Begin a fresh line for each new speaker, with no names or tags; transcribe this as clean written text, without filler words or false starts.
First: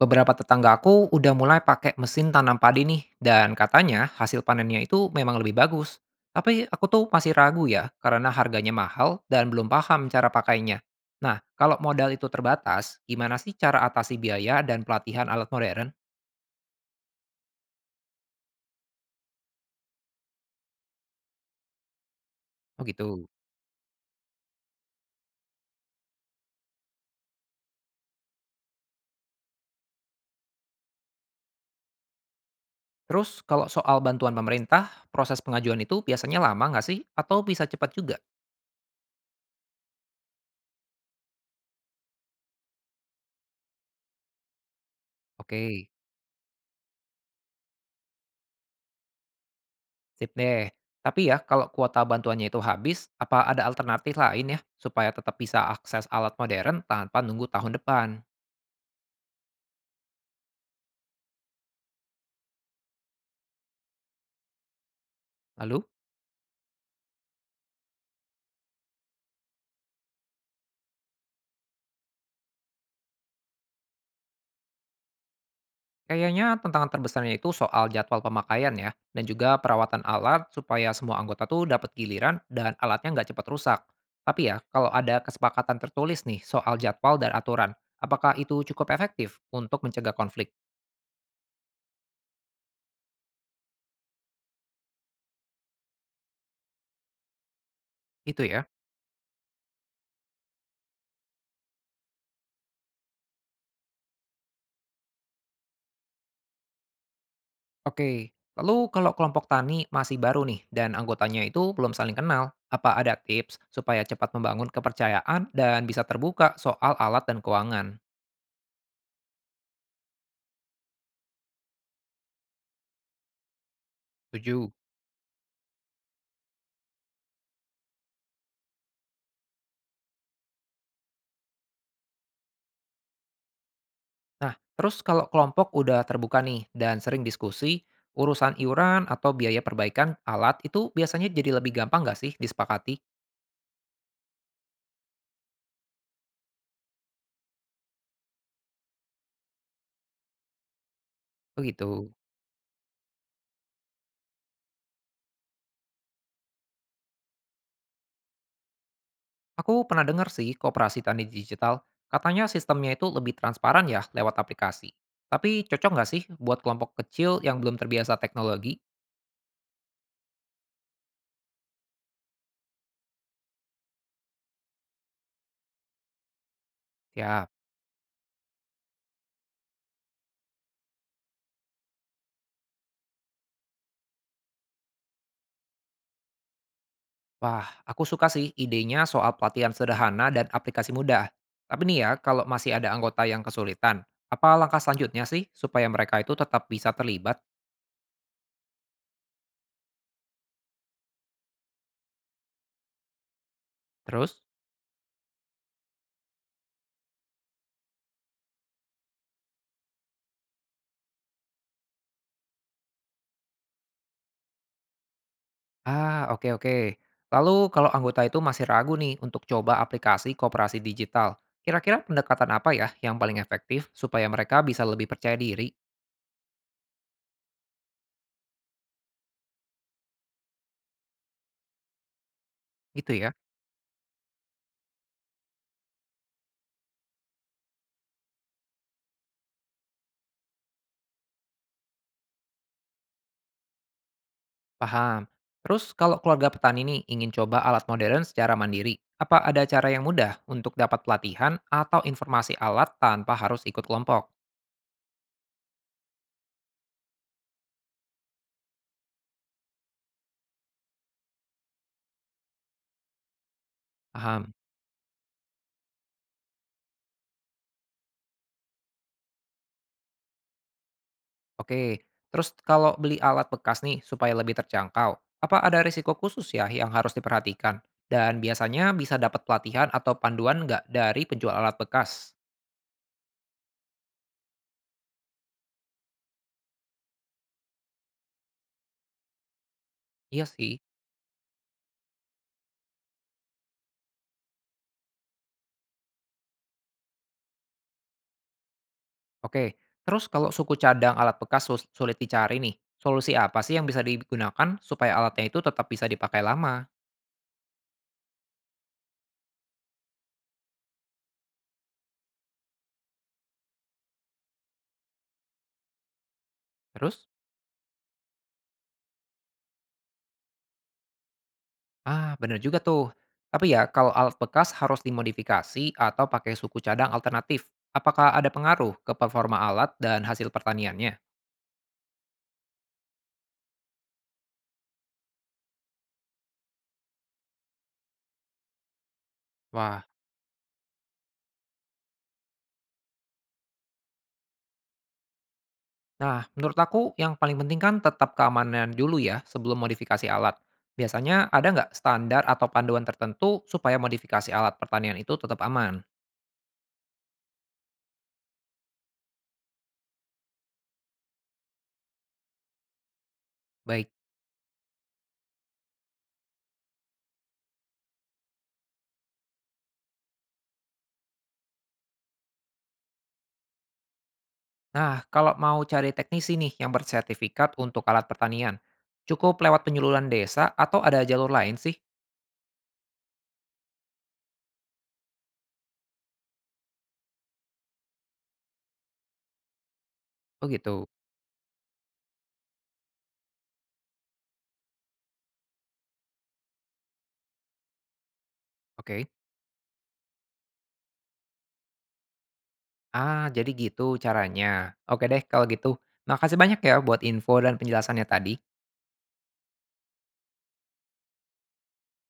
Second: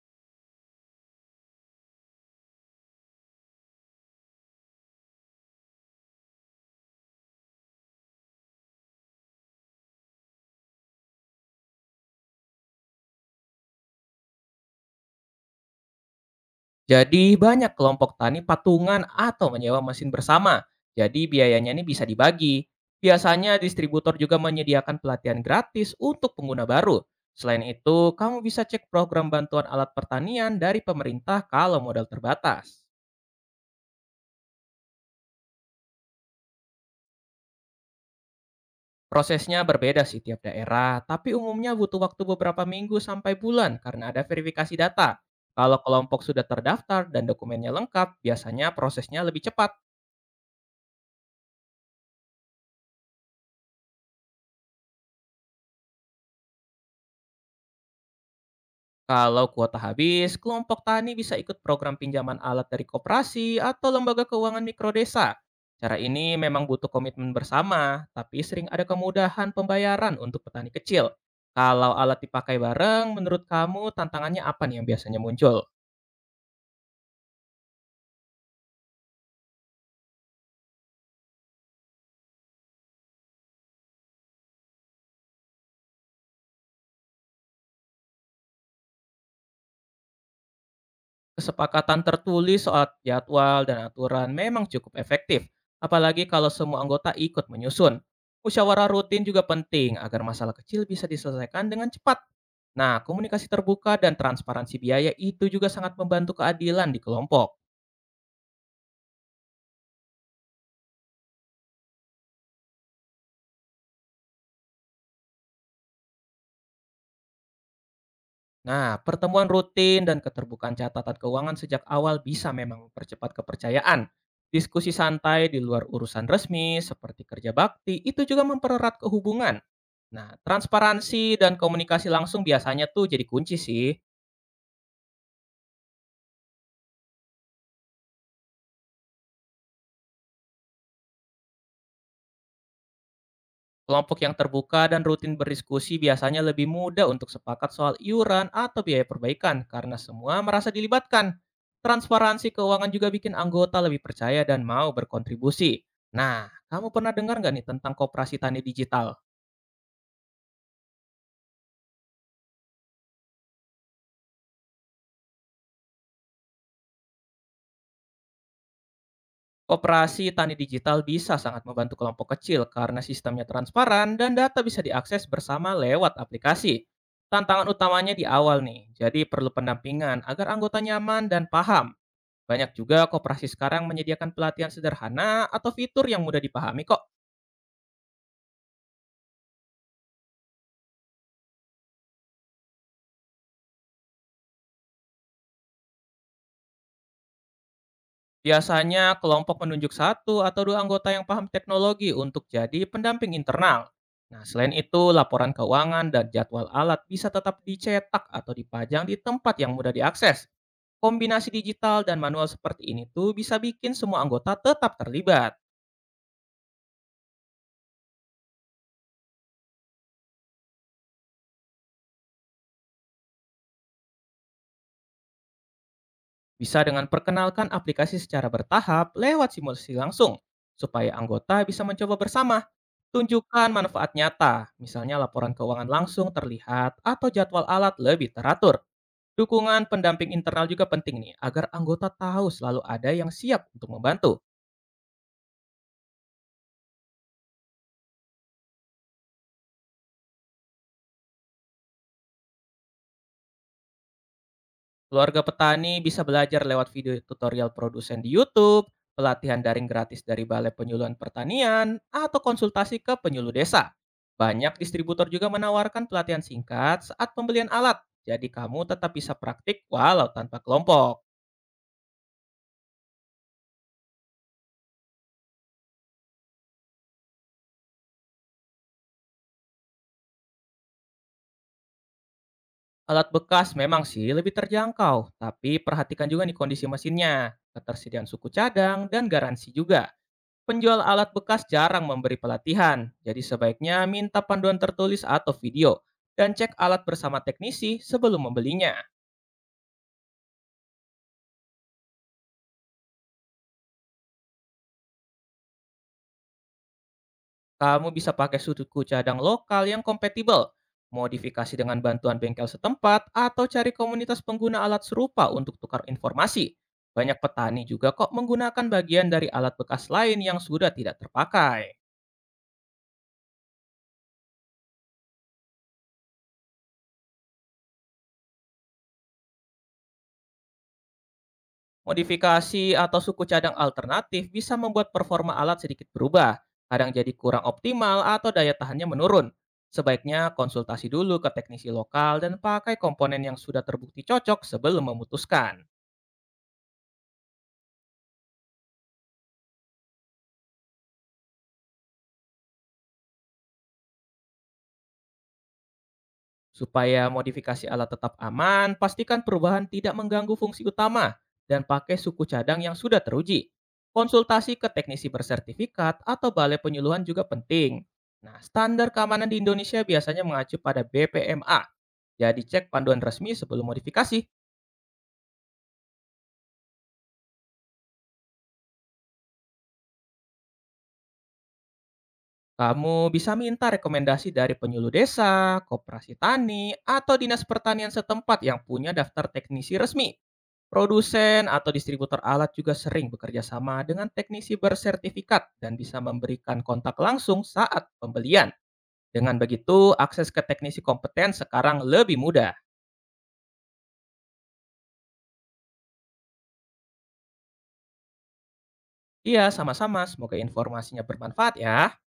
Beberapa tetangga aku udah mulai pakai mesin tanam padi nih, dan katanya hasil panennya itu memang lebih bagus. Tapi aku tuh masih ragu ya, karena harganya mahal dan belum paham cara pakainya. Nah, kalau modal itu terbatas, gimana sih cara atasi biaya dan pelatihan alat modern?
Jadi banyak kelompok tani patungan atau menyewa mesin bersama. Jadi biayanya ini bisa dibagi.
Oh gitu.
Biasanya distributor juga menyediakan pelatihan gratis untuk pengguna baru. Selain itu, kamu bisa cek program bantuan alat pertanian dari pemerintah kalau modal terbatas.
Terus kalau soal bantuan pemerintah, proses pengajuan itu biasanya lama nggak sih? Atau bisa cepat juga?
Prosesnya berbeda sih tiap daerah, tapi umumnya butuh waktu beberapa minggu sampai bulan karena ada verifikasi data. Kalau
Oke.
kelompok sudah terdaftar dan dokumennya lengkap, biasanya prosesnya lebih cepat.
Sip deh. Tapi ya, kalau kuota bantuannya itu habis, apa ada alternatif lain ya supaya tetap bisa akses alat modern tanpa nunggu tahun depan?
Kalau kuota habis, kelompok tani bisa ikut program pinjaman alat dari koperasi atau lembaga keuangan mikrodesa.
Lalu,
Cara ini memang butuh komitmen bersama, tapi sering ada kemudahan pembayaran untuk petani kecil. Kalau alat dipakai bareng, menurut kamu tantangannya apa nih yang biasanya muncul?
kayaknya tantangan terbesarnya itu soal jadwal pemakaian ya, dan juga perawatan alat supaya semua anggota tuh dapat giliran dan alatnya nggak cepat rusak. Tapi ya, kalau ada kesepakatan tertulis nih soal jadwal dan aturan, apakah itu cukup efektif untuk mencegah konflik?
Kesepakatan tertulis soal jadwal dan aturan memang cukup efektif, apalagi kalau semua anggota ikut menyusun.
Itu ya.
Musyawarah rutin juga penting agar masalah kecil bisa diselesaikan dengan cepat. Nah, komunikasi terbuka dan transparansi biaya itu juga sangat membantu keadilan di kelompok.
Oke, lalu kalau kelompok tani masih baru nih dan anggotanya itu belum saling kenal, apa ada tips supaya cepat membangun kepercayaan dan bisa terbuka soal alat dan keuangan?
Nah, pertemuan rutin dan keterbukaan catatan keuangan sejak awal bisa memang mempercepat kepercayaan.
Setuju.
Diskusi santai di luar urusan resmi seperti kerja bakti itu juga mempererat kehubungan. Nah, transparansi dan komunikasi langsung biasanya tuh jadi kunci sih.
Nah, terus kalau kelompok udah terbuka nih dan sering diskusi, urusan iuran atau biaya perbaikan alat itu biasanya jadi lebih gampang nggak sih disepakati?
Kelompok yang terbuka dan rutin berdiskusi biasanya lebih mudah untuk sepakat soal iuran atau biaya perbaikan karena semua merasa dilibatkan.
Begitu.
Transparansi keuangan juga bikin anggota lebih percaya dan mau berkontribusi. Nah, kamu pernah dengar nggak nih tentang koperasi tani digital?
Aku pernah dengar sih kooperasi tani digital, katanya sistemnya itu lebih transparan ya lewat aplikasi. Tapi cocok nggak sih buat kelompok kecil yang belum terbiasa teknologi?
Koperasi tani digital bisa sangat membantu kelompok kecil karena sistemnya transparan dan data bisa diakses bersama lewat aplikasi.
Ya,
Tantangan utamanya di awal nih, jadi perlu pendampingan agar anggota nyaman dan paham. Banyak juga koperasi sekarang menyediakan pelatihan sederhana atau fitur yang mudah dipahami kok.
wah, aku suka sih idenya soal pelatihan sederhana dan aplikasi mudah. Tapi nih ya, kalau masih ada anggota yang kesulitan, apa langkah selanjutnya sih supaya mereka itu tetap bisa terlibat?
Biasanya kelompok menunjuk satu atau dua anggota yang paham teknologi untuk jadi pendamping internal.
Terus?
Nah, selain itu, laporan keuangan dan jadwal alat bisa tetap dicetak atau dipajang di tempat yang mudah diakses. Kombinasi digital dan manual seperti ini tuh bisa bikin semua anggota tetap terlibat.
Ah, oke oke. Lalu kalau anggota itu masih ragu nih untuk coba aplikasi kooperasi digital, kira-kira pendekatan apa ya yang paling efektif supaya mereka bisa lebih percaya diri?
Bisa dengan perkenalkan aplikasi secara bertahap lewat simulasi langsung, supaya anggota bisa mencoba bersama.
Gitu ya,
Tunjukkan manfaat nyata, misalnya laporan keuangan langsung terlihat atau jadwal alat lebih teratur. Dukungan pendamping internal juga penting nih, agar anggota tahu selalu ada yang siap untuk membantu.
paham. Terus kalau keluarga petani nih ingin coba alat modern secara mandiri, apa ada cara yang mudah untuk dapat pelatihan atau informasi alat tanpa harus ikut kelompok?
Keluarga petani bisa belajar lewat video tutorial produsen di YouTube, pelatihan daring gratis dari Balai Penyuluhan Pertanian, atau konsultasi ke penyuluh desa.
Paham.
Banyak distributor juga menawarkan pelatihan singkat saat pembelian alat, jadi kamu tetap bisa praktik walau tanpa kelompok.
Oke, terus kalau beli alat bekas nih supaya lebih terjangkau, apa ada risiko khusus ya yang harus diperhatikan? Dan biasanya bisa dapat pelatihan atau panduan nggak dari penjual alat bekas?
Alat bekas memang sih lebih terjangkau, tapi perhatikan juga nih kondisi mesinnya, ketersediaan suku cadang, dan garansi juga.
Iya sih.
Penjual alat bekas jarang memberi pelatihan, jadi sebaiknya minta panduan tertulis atau video, dan cek alat bersama teknisi sebelum membelinya.
Oke, terus kalau suku cadang alat bekas sulit dicari nih, solusi apa sih yang bisa digunakan supaya alatnya itu tetap bisa dipakai lama?
Kamu bisa pakai suku cadang lokal yang kompatibel, modifikasi dengan bantuan bengkel setempat, atau cari komunitas pengguna alat serupa untuk tukar informasi.
Terus?
Banyak petani juga kok menggunakan bagian dari alat bekas lain yang sudah tidak terpakai.
Ah, bener juga tuh. Tapi ya, kalau alat bekas harus dimodifikasi atau pakai suku cadang alternatif, apakah ada pengaruh ke performa alat dan hasil pertaniannya?
Modifikasi atau suku cadang alternatif bisa membuat performa alat sedikit berubah, kadang jadi kurang optimal atau daya tahannya menurun.
Wah,
Sebaiknya konsultasi dulu ke teknisi lokal dan pakai komponen yang sudah terbukti cocok sebelum memutuskan.
nah, menurut aku yang paling penting kan tetap keamanan dulu ya sebelum modifikasi alat. Biasanya ada nggak standar atau panduan tertentu supaya modifikasi alat pertanian itu tetap aman?
Supaya modifikasi alat tetap aman, pastikan perubahan tidak mengganggu fungsi utama dan pakai suku cadang yang sudah teruji.
Baik.
Konsultasi ke teknisi bersertifikat atau balai penyuluhan juga penting. Nah, standar keamanan di Indonesia biasanya mengacu pada BPMA. Jadi cek panduan resmi sebelum modifikasi.
Nah, kalau mau cari teknisi nih yang bersertifikat untuk alat pertanian, cukup lewat penyuluhan desa atau ada jalur lain sih?
Kamu bisa minta rekomendasi dari penyuluh desa, koperasi tani, atau dinas pertanian setempat yang punya daftar teknisi resmi.
Oh gitu.
Produsen atau distributor alat juga sering bekerja sama dengan teknisi bersertifikat dan bisa memberikan kontak langsung saat pembelian.
Oke.
Dengan begitu, akses ke teknisi kompeten sekarang lebih mudah.
Ah, jadi gitu caranya. Oke deh kalau gitu. Makasih banyak ya buat info dan penjelasannya tadi.
Iya, sama-sama. Semoga informasinya bermanfaat ya.